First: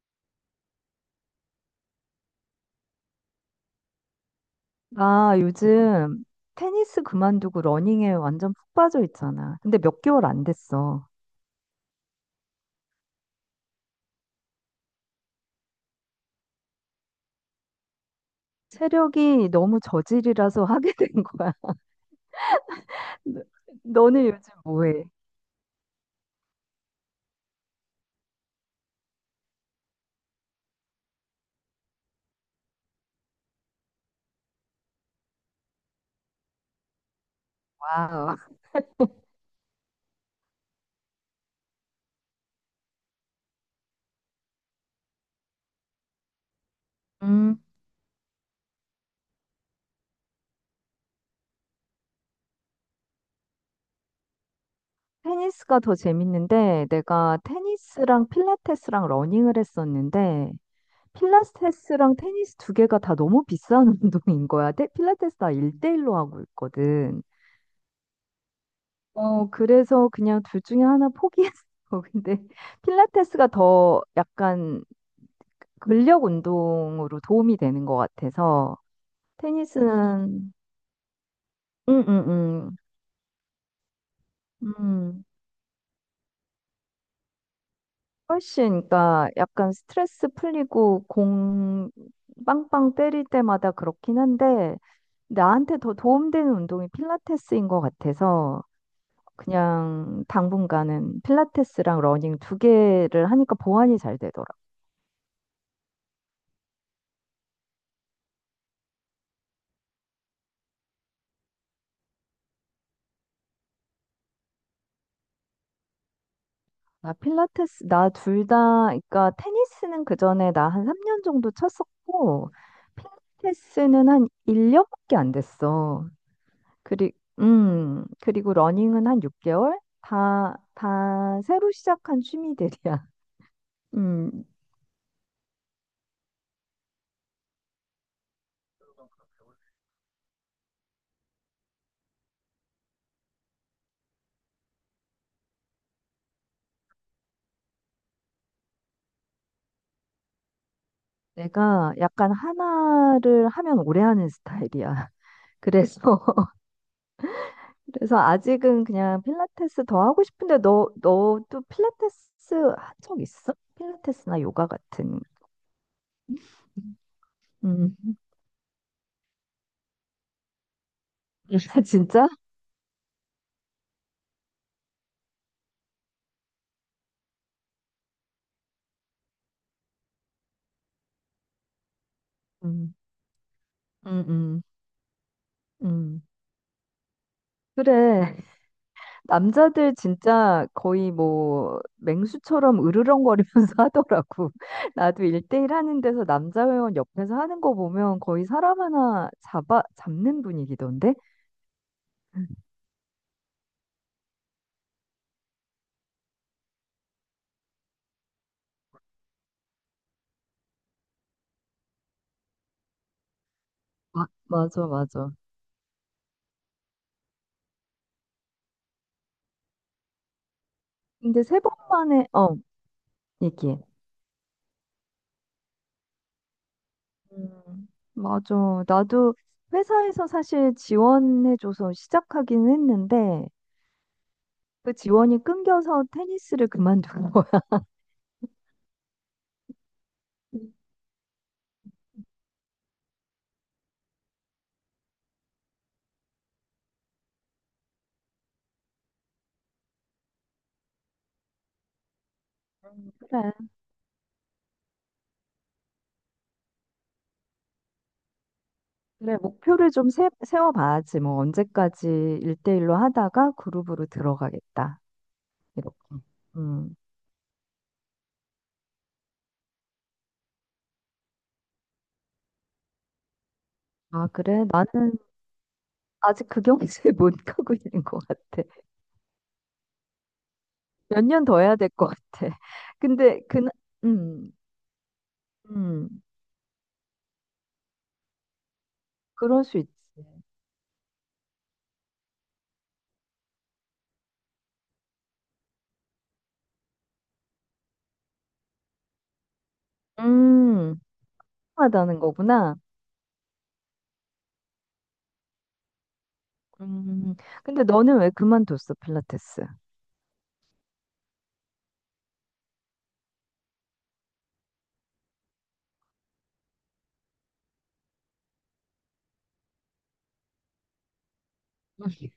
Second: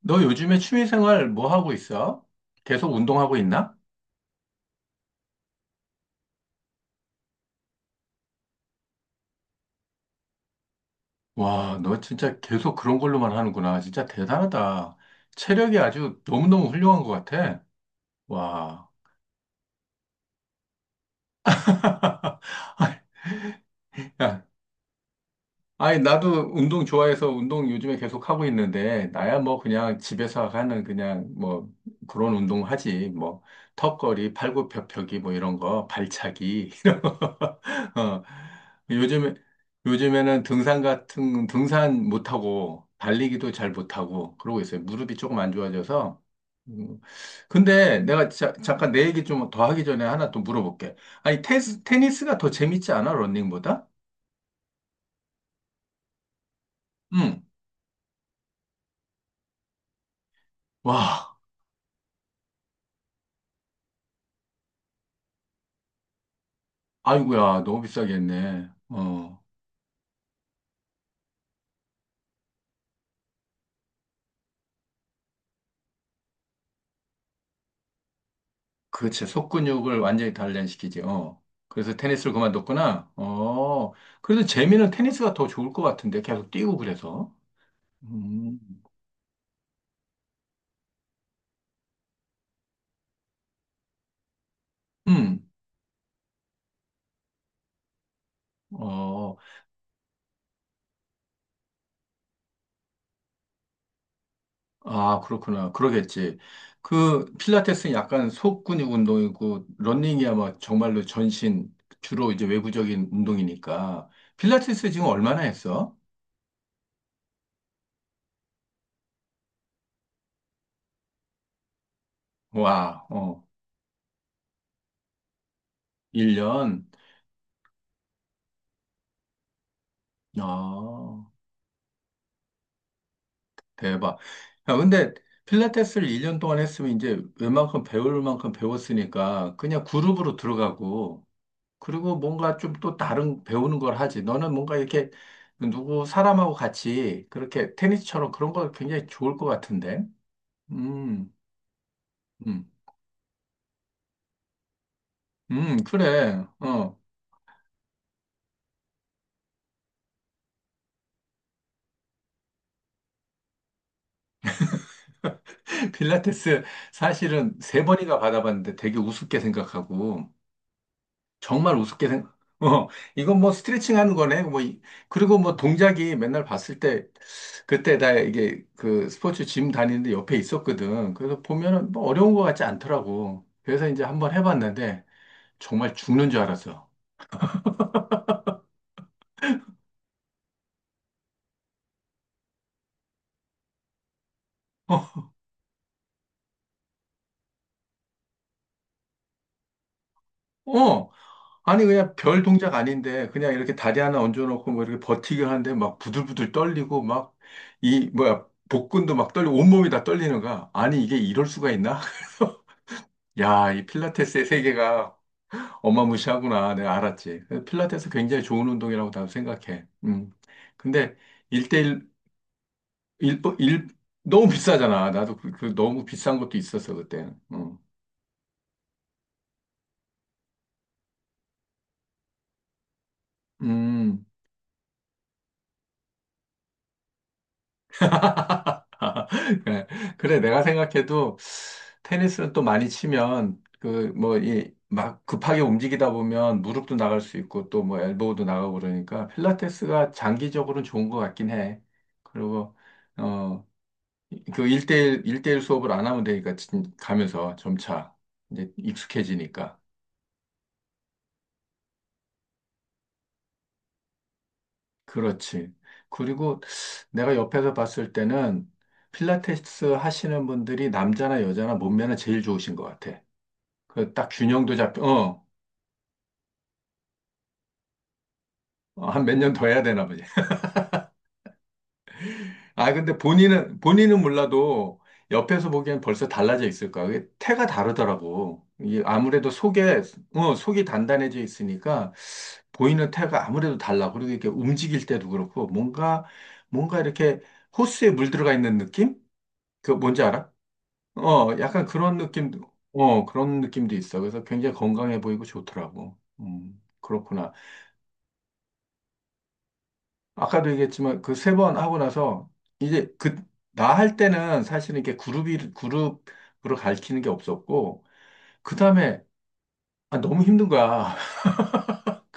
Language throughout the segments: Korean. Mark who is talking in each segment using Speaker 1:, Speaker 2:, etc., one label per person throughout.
Speaker 1: 너 요즘에 취미생활 뭐 하고 있어? 계속 운동하고 있나?
Speaker 2: 나 요즘 테니스 그만두고 러닝에 완전 푹 빠져 있잖아. 근데 몇 개월 안 됐어.
Speaker 1: 와, 너 진짜 계속 그런 걸로만 하는구나. 진짜 대단하다. 체력이 아주 너무너무 훌륭한 것 같아. 와.
Speaker 2: 체력이 너무 저질이라서 하게 된 거야. 너- 너는 요즘
Speaker 1: 야,
Speaker 2: 뭐해?
Speaker 1: 아니, 나도 운동 좋아해서 운동 요즘에 계속 하고 있는데, 나야 뭐 그냥 집에서 하는 그냥 뭐 그런 운동 하지. 뭐 턱걸이, 팔굽혀펴기 뭐 이런 거, 발차기, 이런 거. 어.
Speaker 2: 와우.
Speaker 1: 요즘에, 요즘에는 등산 같은, 등산 못하고, 달리기도 잘 못하고, 그러고 있어요. 무릎이 조금 안 좋아져서. 음,
Speaker 2: 음,
Speaker 1: 근데 내가 잠깐 내 얘기 좀 더 하기 전에 하나 또 물어볼게. 아니, 테니스가 더 재밌지 않아? 러닝보다?
Speaker 2: 테니스가 더 재밌는데 내가
Speaker 1: 응.
Speaker 2: 테니스랑 필라테스랑 러닝을 했었는데
Speaker 1: 와.
Speaker 2: 필라테스랑 테니스 두 개가 다 너무 비싼 운동인 거야. 필라테스 나 1대1로 하고 있거든.
Speaker 1: 아이고야, 너무 비싸게 했네. 어,
Speaker 2: 어, 그래서 그냥 둘 중에 하나 포기했어. 근데 필라테스가 더 약간 근력 운동으로 도움이 되는 것 같아서
Speaker 1: 그치. 속근육을 완전히
Speaker 2: 테니스는
Speaker 1: 단련시키지. 어. 그래서
Speaker 2: 음, 음,
Speaker 1: 테니스를
Speaker 2: 음,
Speaker 1: 그만뒀구나. 어. 그래도 재미는
Speaker 2: 음.
Speaker 1: 테니스가 더 좋을 것 같은데. 계속 뛰고 그래서. 음.
Speaker 2: 훨씬 그러니까 약간 스트레스 풀리고 공 빵빵 때릴 때마다 그렇긴 한데
Speaker 1: 음.
Speaker 2: 나한테 더 도움되는 운동이 필라테스인 것 같아서
Speaker 1: 어.
Speaker 2: 그냥 당분간은 필라테스랑 러닝 두 개를 하니까 보완이 잘 되더라고요.
Speaker 1: 아, 그렇구나. 그러겠지. 그 필라테스는 약간 속근육 운동이고 러닝이야 막 정말로 전신 주로 이제 외부적인 운동이니까. 필라테스 지금 얼마나 했어?
Speaker 2: 나 필라테스, 나 둘 다, 그러니까 테니스는 그 전에 나 한 3년 정도 쳤었고,
Speaker 1: 와. 어.
Speaker 2: 필라테스는 한 1년밖에 안 됐어.
Speaker 1: 1년.
Speaker 2: 그리, 그리고 러닝은 한 6개월? 다,
Speaker 1: 아.
Speaker 2: 다 새로 시작한 취미들이야.
Speaker 1: 대박.
Speaker 2: 음,
Speaker 1: 야, 근데 필라테스를 1년 동안 했으면 이제 웬만큼 배울 만큼 배웠으니까 그냥 그룹으로 들어가고 그리고 뭔가 좀 또 다른 배우는 걸 하지. 너는 뭔가 이렇게 누구 사람하고 같이 그렇게 테니스처럼 그런 거 굉장히 좋을 것 같은데. 음,
Speaker 2: 내가 약간
Speaker 1: 음,
Speaker 2: 하나를 하면 오래 하는 스타일이야. 그래서,
Speaker 1: 그래. 어.
Speaker 2: 그래서 아직은 그냥 필라테스 더 하고 싶은데, 너도 필라테스 한 적 있어? 필라테스나 요가 같은.
Speaker 1: 필라테스 사실은 세
Speaker 2: 음.
Speaker 1: 번이나 받아봤는데 되게 우습게 생각하고 정말 우습게
Speaker 2: 진짜?
Speaker 1: 생각. 어, 이건 뭐 스트레칭 하는 거네. 그리고 뭐 동작이 맨날 봤을 때 그때 나 이게 그 스포츠 짐 다니는데 옆에 있었거든. 그래서 보면은 뭐 어려운 거 같지
Speaker 2: 음,
Speaker 1: 않더라고. 그래서 이제
Speaker 2: 음,
Speaker 1: 한번
Speaker 2: 음,
Speaker 1: 해봤는데 정말
Speaker 2: 음.
Speaker 1: 죽는 줄 알았어.
Speaker 2: 그래. 남자들 진짜 거의 뭐 맹수처럼 으르렁거리면서 하더라고. 나도
Speaker 1: 어,
Speaker 2: 일대일 하는 데서 남자 회원 옆에서 하는 거 보면 거의 사람 하나 잡는
Speaker 1: 어.
Speaker 2: 분위기던데?
Speaker 1: 아니 그냥 별 동작 아닌데 그냥 이렇게 다리 하나 얹어놓고 뭐 이렇게 버티기 하는데 막 부들부들 떨리고 막 이 뭐야 복근도 막 떨리고 온몸이 다 떨리는 거야. 아니 이게 이럴 수가 있나? 야, 이 필라테스의
Speaker 2: 맞아,
Speaker 1: 세계가
Speaker 2: 맞아.
Speaker 1: 엄마 무시하구나. 내가 알았지. 필라테스 굉장히 좋은 운동이라고 나도 생각해. 음. 근데
Speaker 2: 근데 세 번
Speaker 1: 일대일일
Speaker 2: 만에, 어, 얘기해.
Speaker 1: 일- 너무 비싸잖아. 나도 그, 그 너무 비싼 것도 있었어, 그때는. 음.
Speaker 2: 음, 맞아. 나도 회사에서 사실 지원해줘서 시작하긴 했는데,
Speaker 1: 음.
Speaker 2: 그 지원이 끊겨서 테니스를 그만둔 거야.
Speaker 1: 그래. 그래, 내가 생각해도 테니스는 또 많이 치면 그 뭐 이 막 급하게 움직이다 보면 무릎도 나갈 수 있고 또 뭐 엘보우도 나가고 그러니까 필라테스가 장기적으로는 좋은 것 같긴 해. 그리고
Speaker 2: 그래.
Speaker 1: 어, 그 1대1, 일대일 수업을 안 하면 되니까 가면서 점차 이제
Speaker 2: 그래,
Speaker 1: 익숙해지니까.
Speaker 2: 목표를 좀 세워봐야지. 뭐, 언제까지 일대일로 하다가 그룹으로 들어가겠다.
Speaker 1: 그렇지.
Speaker 2: 이렇게.
Speaker 1: 그리고
Speaker 2: 음.
Speaker 1: 내가 옆에서 봤을 때는 필라테스 하시는 분들이 남자나 여자나 몸매는 제일 좋으신 것 같아. 그
Speaker 2: 아,
Speaker 1: 딱
Speaker 2: 그래?
Speaker 1: 균형도
Speaker 2: 나는
Speaker 1: 잡혀,
Speaker 2: 아직 그 경지에 못 가고 있는 것 같아.
Speaker 1: 어, 한 몇 년 더 해야 되나 보지.
Speaker 2: 몇 년 더 해야 될 것 같아.
Speaker 1: 아, 근데
Speaker 2: 근데, 그,
Speaker 1: 본인은, 본인은
Speaker 2: 음,
Speaker 1: 몰라도 옆에서 보기엔
Speaker 2: 음,
Speaker 1: 벌써 달라져 있을 거야. 그게 태가 다르더라고. 이게 아무래도
Speaker 2: 그럴 수 있지.
Speaker 1: 속에, 어, 속이 단단해져 있으니까 보이는 태가 아무래도 달라. 그리고 이렇게 움직일 때도 그렇고 뭔가, 뭔가 이렇게 호수에 물 들어가 있는 느낌? 그 뭔지 알아?
Speaker 2: 음,
Speaker 1: 어, 약간 그런
Speaker 2: 하다는
Speaker 1: 느낌도,
Speaker 2: 거구나.
Speaker 1: 어, 그런 느낌도 있어. 그래서 굉장히 건강해 보이고 좋더라고.
Speaker 2: 음,
Speaker 1: 그렇구나.
Speaker 2: 근데 너는 왜 그만뒀어, 필라테스?
Speaker 1: 아까도 얘기했지만 그 세 번 하고 나서 이제 그 나 할 때는 사실은 이렇게 그룹이 그룹으로 가르치는 게 없었고 그 다음에 아, 너무 힘든 거야.
Speaker 2: 음.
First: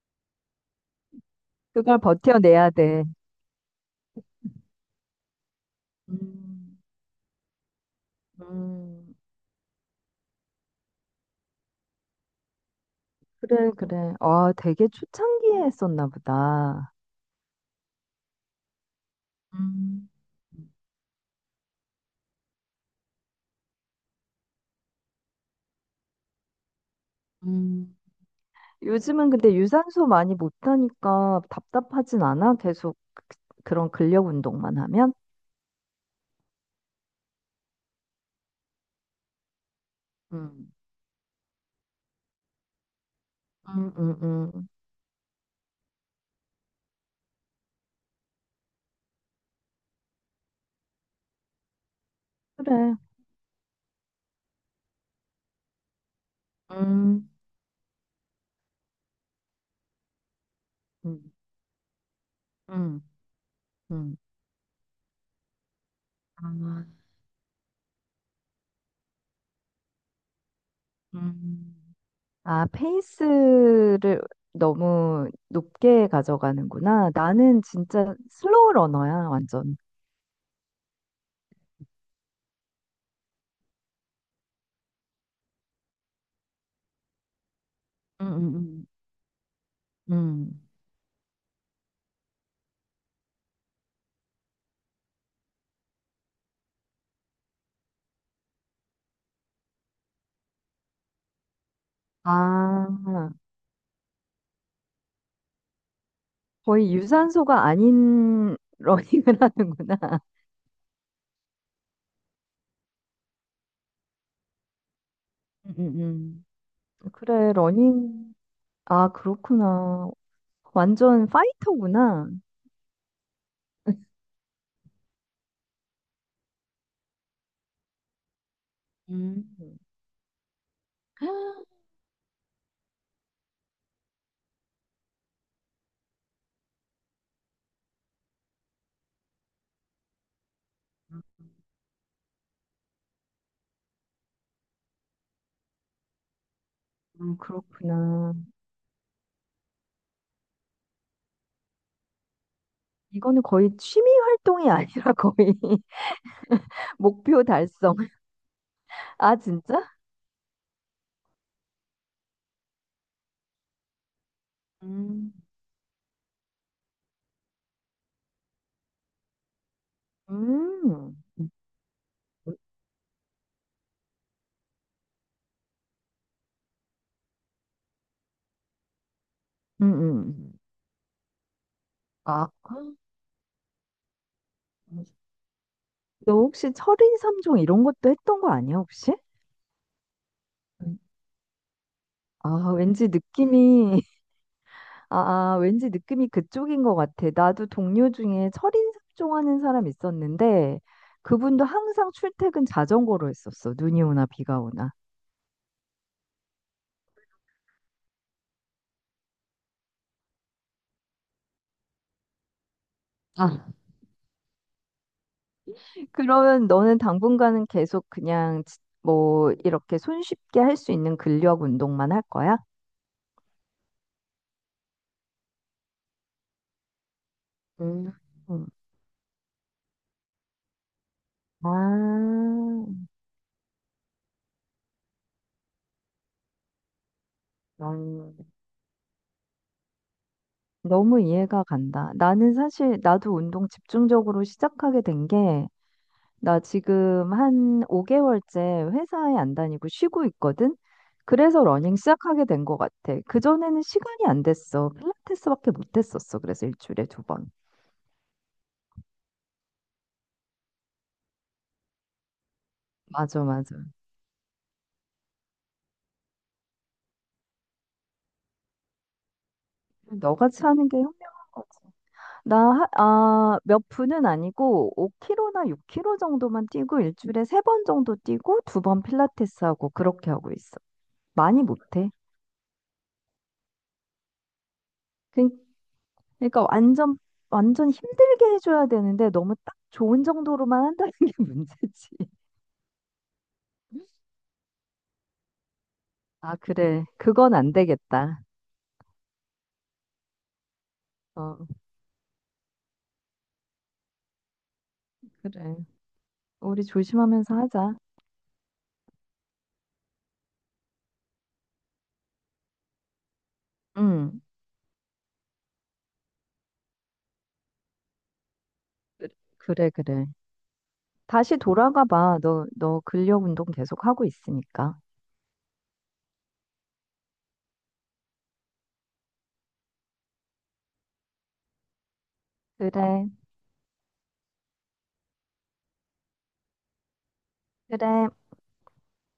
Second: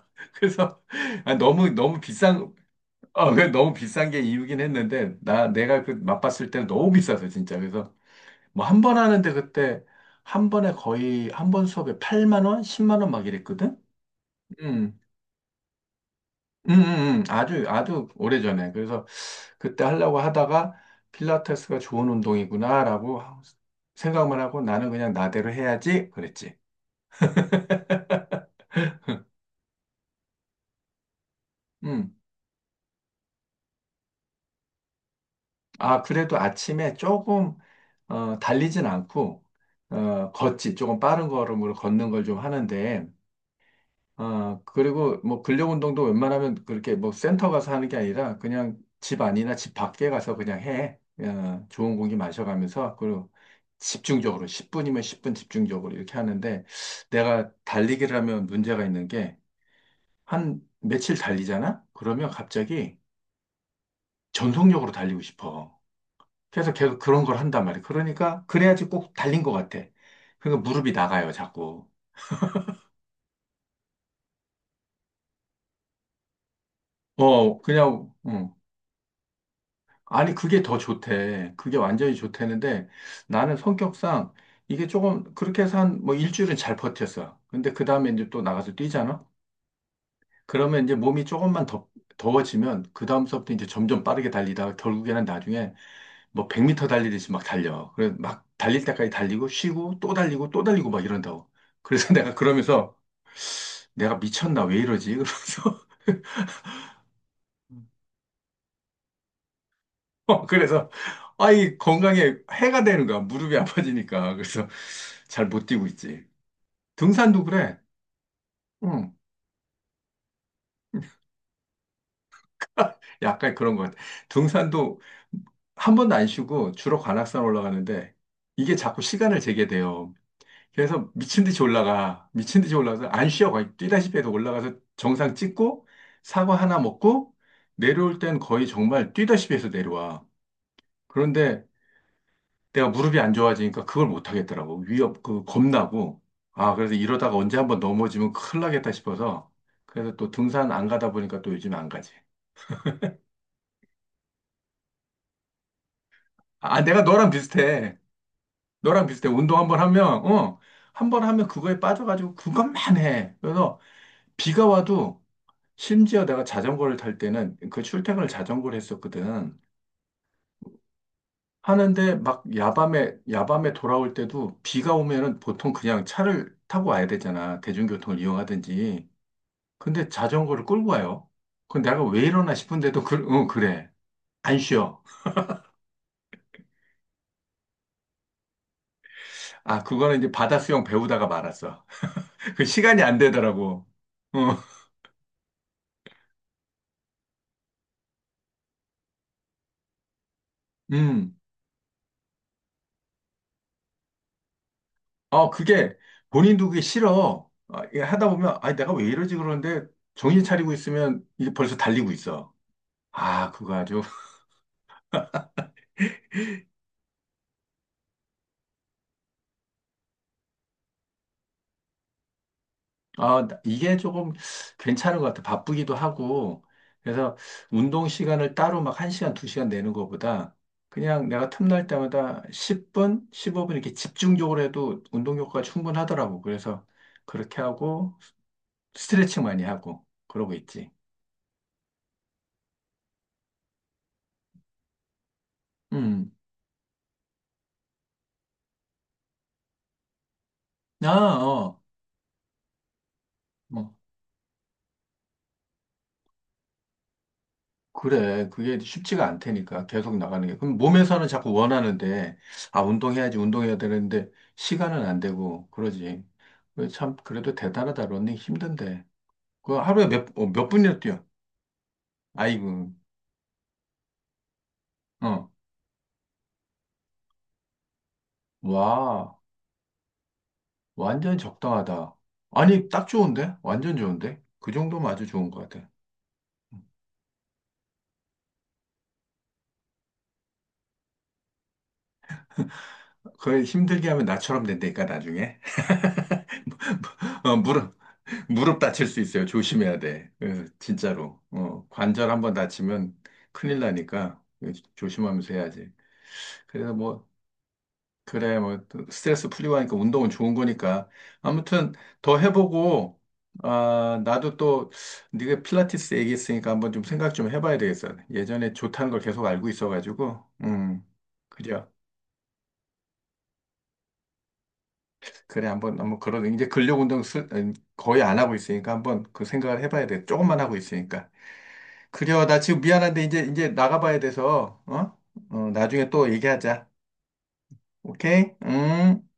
Speaker 1: 그래서 아, 너무
Speaker 2: 그걸
Speaker 1: 너무 비싼
Speaker 2: 버텨내야 돼.
Speaker 1: 어, 그 너무 비싼 게 이유긴 했는데 나 내가 그 맛봤을 때는
Speaker 2: 음,
Speaker 1: 너무 비싸서 진짜 그래서 뭐 한 번
Speaker 2: 음.
Speaker 1: 하는데 그때 한 번에 거의 한 번 수업에 8만 원, 10만 원 막
Speaker 2: 그래,
Speaker 1: 이랬거든.
Speaker 2: 그래. 아, 되게
Speaker 1: 음.
Speaker 2: 초창기에 했었나 보다.
Speaker 1: 아주, 아주 오래전에. 그래서 그때
Speaker 2: 음,
Speaker 1: 하려고 하다가 필라테스가 좋은 운동이구나라고 생각만 하고 나는 그냥 나대로 해야지 그랬지.
Speaker 2: 음. 요즘은 근데 유산소 많이 못하니까
Speaker 1: 음.
Speaker 2: 답답하진 않아? 계속 그런 근력 운동만 하면?
Speaker 1: 아, 그래도 아침에 조금, 어, 달리진 않고, 어,
Speaker 2: 음,
Speaker 1: 걷지. 조금 빠른 걸음으로 걷는 걸 좀 하는데,
Speaker 2: 음, 음,
Speaker 1: 아,
Speaker 2: 음.
Speaker 1: 그리고 뭐 근력 운동도 웬만하면 그렇게 뭐 센터 가서 하는 게 아니라 그냥 집 안이나 집 밖에 가서 그냥 해. 어, 좋은 공기 마셔가면서
Speaker 2: 그래.
Speaker 1: 그리고 집중적으로 10분이면 10분 집중적으로 이렇게 하는데
Speaker 2: 음,
Speaker 1: 내가 달리기를 하면 문제가 있는 게 한 며칠
Speaker 2: 음,
Speaker 1: 달리잖아? 그러면 갑자기
Speaker 2: 음, 음.
Speaker 1: 전속력으로 달리고 싶어. 그래서
Speaker 2: 아,
Speaker 1: 계속 그런 걸 한단 말이야. 그러니까 그래야지 꼭 달린 것 같아. 그러니까 무릎이 나가요, 자꾸.
Speaker 2: 음. 아, 페이스를 너무 높게 가져가는구나.
Speaker 1: 어,
Speaker 2: 나는
Speaker 1: 그냥,
Speaker 2: 진짜 슬로우 러너야, 완전.
Speaker 1: 아니, 그게 더 좋대. 그게 완전히 좋대는데 나는 성격상 이게 조금 그렇게 해서 한 뭐 일주일은 잘 버텼어. 근데 그 다음에
Speaker 2: 음,
Speaker 1: 이제 또 나가서
Speaker 2: 음,
Speaker 1: 뛰잖아?
Speaker 2: 음.
Speaker 1: 그러면 이제 몸이 조금만 더, 더워지면 그 다음서부터 이제 점점 빠르게 달리다가 결국에는 나중에 뭐 100m 달리듯이 막 달려. 그래서 막 달릴 때까지 달리고 쉬고 또 달리고 또 달리고 막 이런다고. 그래서
Speaker 2: 아,
Speaker 1: 내가 그러면서
Speaker 2: 아,
Speaker 1: 내가 미쳤나 왜 이러지? 그러면서
Speaker 2: 거의 유산소가 아닌 러닝을 하는구나.
Speaker 1: 그래서 아이 건강에 해가 되는 거야. 무릎이 아파지니까. 그래서 잘 못
Speaker 2: 음,
Speaker 1: 뛰고
Speaker 2: 음,
Speaker 1: 있지. 등산도
Speaker 2: 그래,
Speaker 1: 그래.
Speaker 2: 러닝. 아,
Speaker 1: 응.
Speaker 2: 그렇구나. 완전 파이터구나.
Speaker 1: 약간 그런 것 같아. 등산도 한 번도 안 쉬고 주로 관악산 올라가는데 이게 자꾸 시간을 재게
Speaker 2: 음.
Speaker 1: 돼요. 그래서 미친 듯이 올라가. 미친 듯이 올라가서 안 쉬어. 거의 뛰다시피 해서 올라가서 정상 찍고 사과 하나 먹고 내려올 땐 거의 정말 뛰다시피 해서 내려와. 그런데 내가 무릎이 안 좋아지니까 그걸 못 하겠더라고. 위협, 그, 겁나고. 아, 그래서 이러다가 언제 한번 넘어지면
Speaker 2: 그렇구나.
Speaker 1: 큰일 나겠다 싶어서. 그래서 또 등산 안 가다 보니까 또 요즘 안 가지.
Speaker 2: 이거는 거의 취미 활동이 아니라 거의
Speaker 1: 아, 아, 내가 너랑
Speaker 2: 목표 달성.
Speaker 1: 비슷해. 너랑 비슷해.
Speaker 2: 아,
Speaker 1: 운동 한번
Speaker 2: 진짜?
Speaker 1: 하면, 어, 한번 하면 그거에 빠져가지고 그것만 해. 그래서 비가 와도
Speaker 2: 음.
Speaker 1: 심지어 내가 자전거를 탈 때는 그 출퇴근을 자전거를 했었거든.
Speaker 2: 음, 음.
Speaker 1: 하는데 막 야밤에, 야밤에 돌아올 때도 비가 오면은 보통 그냥 차를 타고 와야 되잖아. 대중교통을 이용하든지.
Speaker 2: 음,
Speaker 1: 근데
Speaker 2: 음.
Speaker 1: 자전거를 끌고 와요. 그 내가 왜
Speaker 2: 아,
Speaker 1: 이러나 싶은데도 그, 응, 그래. 안 쉬어.
Speaker 2: 너 혹시 철인 삼종 이런 것도 했던 거 아니야, 혹시?
Speaker 1: 아, 그거는 이제 바다 수영
Speaker 2: 음.
Speaker 1: 배우다가 말았어. 그
Speaker 2: 아,
Speaker 1: 시간이
Speaker 2: 왠지
Speaker 1: 안 되더라고.
Speaker 2: 느낌이
Speaker 1: 어,
Speaker 2: 아, 아, 왠지 느낌이 그쪽인 것 같아. 나도 동료 중에 철인삼종 하는 사람 있었는데,
Speaker 1: 음.
Speaker 2: 그분도 항상 출퇴근 자전거로 했었어. 눈이 오나 비가 오나.
Speaker 1: 어, 그게 본인도 그게 싫어. 아, 이게 하다 보면 아, 내가 왜 이러지 그러는데 정신 차리고 있으면 이게 벌써 달리고 있어. 아,
Speaker 2: 아,
Speaker 1: 그거 아주
Speaker 2: 그러면 너는 당분간은 계속 그냥 뭐 이렇게 손쉽게 할 수 있는 근력 운동만 할 거야?
Speaker 1: 아, 이게 조금 괜찮은 것 같아. 바쁘기도 하고. 그래서 운동
Speaker 2: 음,
Speaker 1: 시간을
Speaker 2: 음,
Speaker 1: 따로 막 1시간, 2시간 내는 것보다 그냥 내가 틈날
Speaker 2: 아,
Speaker 1: 때마다 10분, 15분 이렇게 집중적으로 해도 운동 효과가 충분하더라고. 그래서 그렇게 하고
Speaker 2: 난,
Speaker 1: 스트레칭 많이 하고 그러고 있지.
Speaker 2: 너무 이해가 간다. 나는 사실 나도 운동 집중적으로 시작하게 된게
Speaker 1: 음.
Speaker 2: 나 지금 한 5개월째 회사에 안 다니고 쉬고 있거든?
Speaker 1: 아,
Speaker 2: 그래서
Speaker 1: 어.
Speaker 2: 러닝 시작하게 된 것 같아. 그전에는
Speaker 1: 뭐.
Speaker 2: 시간이 안 됐어. 필라테스밖에 못 했었어. 그래서 일주일에 두 번.
Speaker 1: 그래, 그게 쉽지가 않다니까, 계속 나가는 게. 그럼 몸에서는 자꾸 원하는데, 아, 운동해야지,
Speaker 2: 맞아, 맞아.
Speaker 1: 운동해야 되는데, 시간은 안 되고, 그러지. 그래, 참, 그래도 대단하다, 러닝 힘든데. 그 하루에 몇, 어,
Speaker 2: 너같이
Speaker 1: 몇
Speaker 2: 하는 게
Speaker 1: 분이나 뛰어?
Speaker 2: 현명한 거지. 나, 하-
Speaker 1: 아이고,
Speaker 2: 아, 몇 분은 아니고
Speaker 1: 어.
Speaker 2: 5km나 6km 정도만 뛰고 일주일에 세 번 정도 뛰고 두 번
Speaker 1: 와,
Speaker 2: 필라테스 하고 그렇게 하고 있어.
Speaker 1: 완전
Speaker 2: 많이 못 해.
Speaker 1: 적당하다. 아니, 딱 좋은데? 완전 좋은데? 그 정도면 아주 좋은 것 같아.
Speaker 2: 그러니까
Speaker 1: 응.
Speaker 2: 완전 완전 힘들게 해줘야 되는데 너무 딱 좋은 정도로만 한다는 게 문제지.
Speaker 1: 그걸 힘들게 하면 나처럼 된다니까, 나중에.
Speaker 2: 아, 그래. 그건
Speaker 1: 어,
Speaker 2: 안
Speaker 1: 물어.
Speaker 2: 되겠다.
Speaker 1: 무릎 다칠 수 있어요. 조심해야 돼. 예, 진짜로.
Speaker 2: 어,
Speaker 1: 어, 관절 한번 다치면 큰일 나니까 예, 조심하면서
Speaker 2: 그래.
Speaker 1: 해야지.
Speaker 2: 우리
Speaker 1: 그래서 뭐,
Speaker 2: 조심하면서 하자.
Speaker 1: 그래, 뭐, 또 스트레스 풀리고 하니까 운동은 좋은 거니까. 아무튼 더 해보고, 아,
Speaker 2: 응.
Speaker 1: 나도 또 네가 필라테스 얘기했으니까 한번 좀 생각 좀 해봐야 되겠어. 예전에 좋다는 걸
Speaker 2: 그-
Speaker 1: 계속 알고
Speaker 2: 그래, 그래.
Speaker 1: 있어가지고,
Speaker 2: 다시
Speaker 1: 그래.
Speaker 2: 돌아가 봐. 너 근력 운동 계속 하고 있으니까.
Speaker 1: 그래, 한번, 한번 그런, 이제 근력 운동 거의 안 하고 있으니까 한번 그 생각을 해봐야 돼. 조금만 하고 있으니까. 그래요. 나 지금 미안한데
Speaker 2: 그래,
Speaker 1: 이제 나가봐야 돼서 어? 어, 나중에 또 얘기하자.
Speaker 2: 그래.
Speaker 1: 오케이? 음.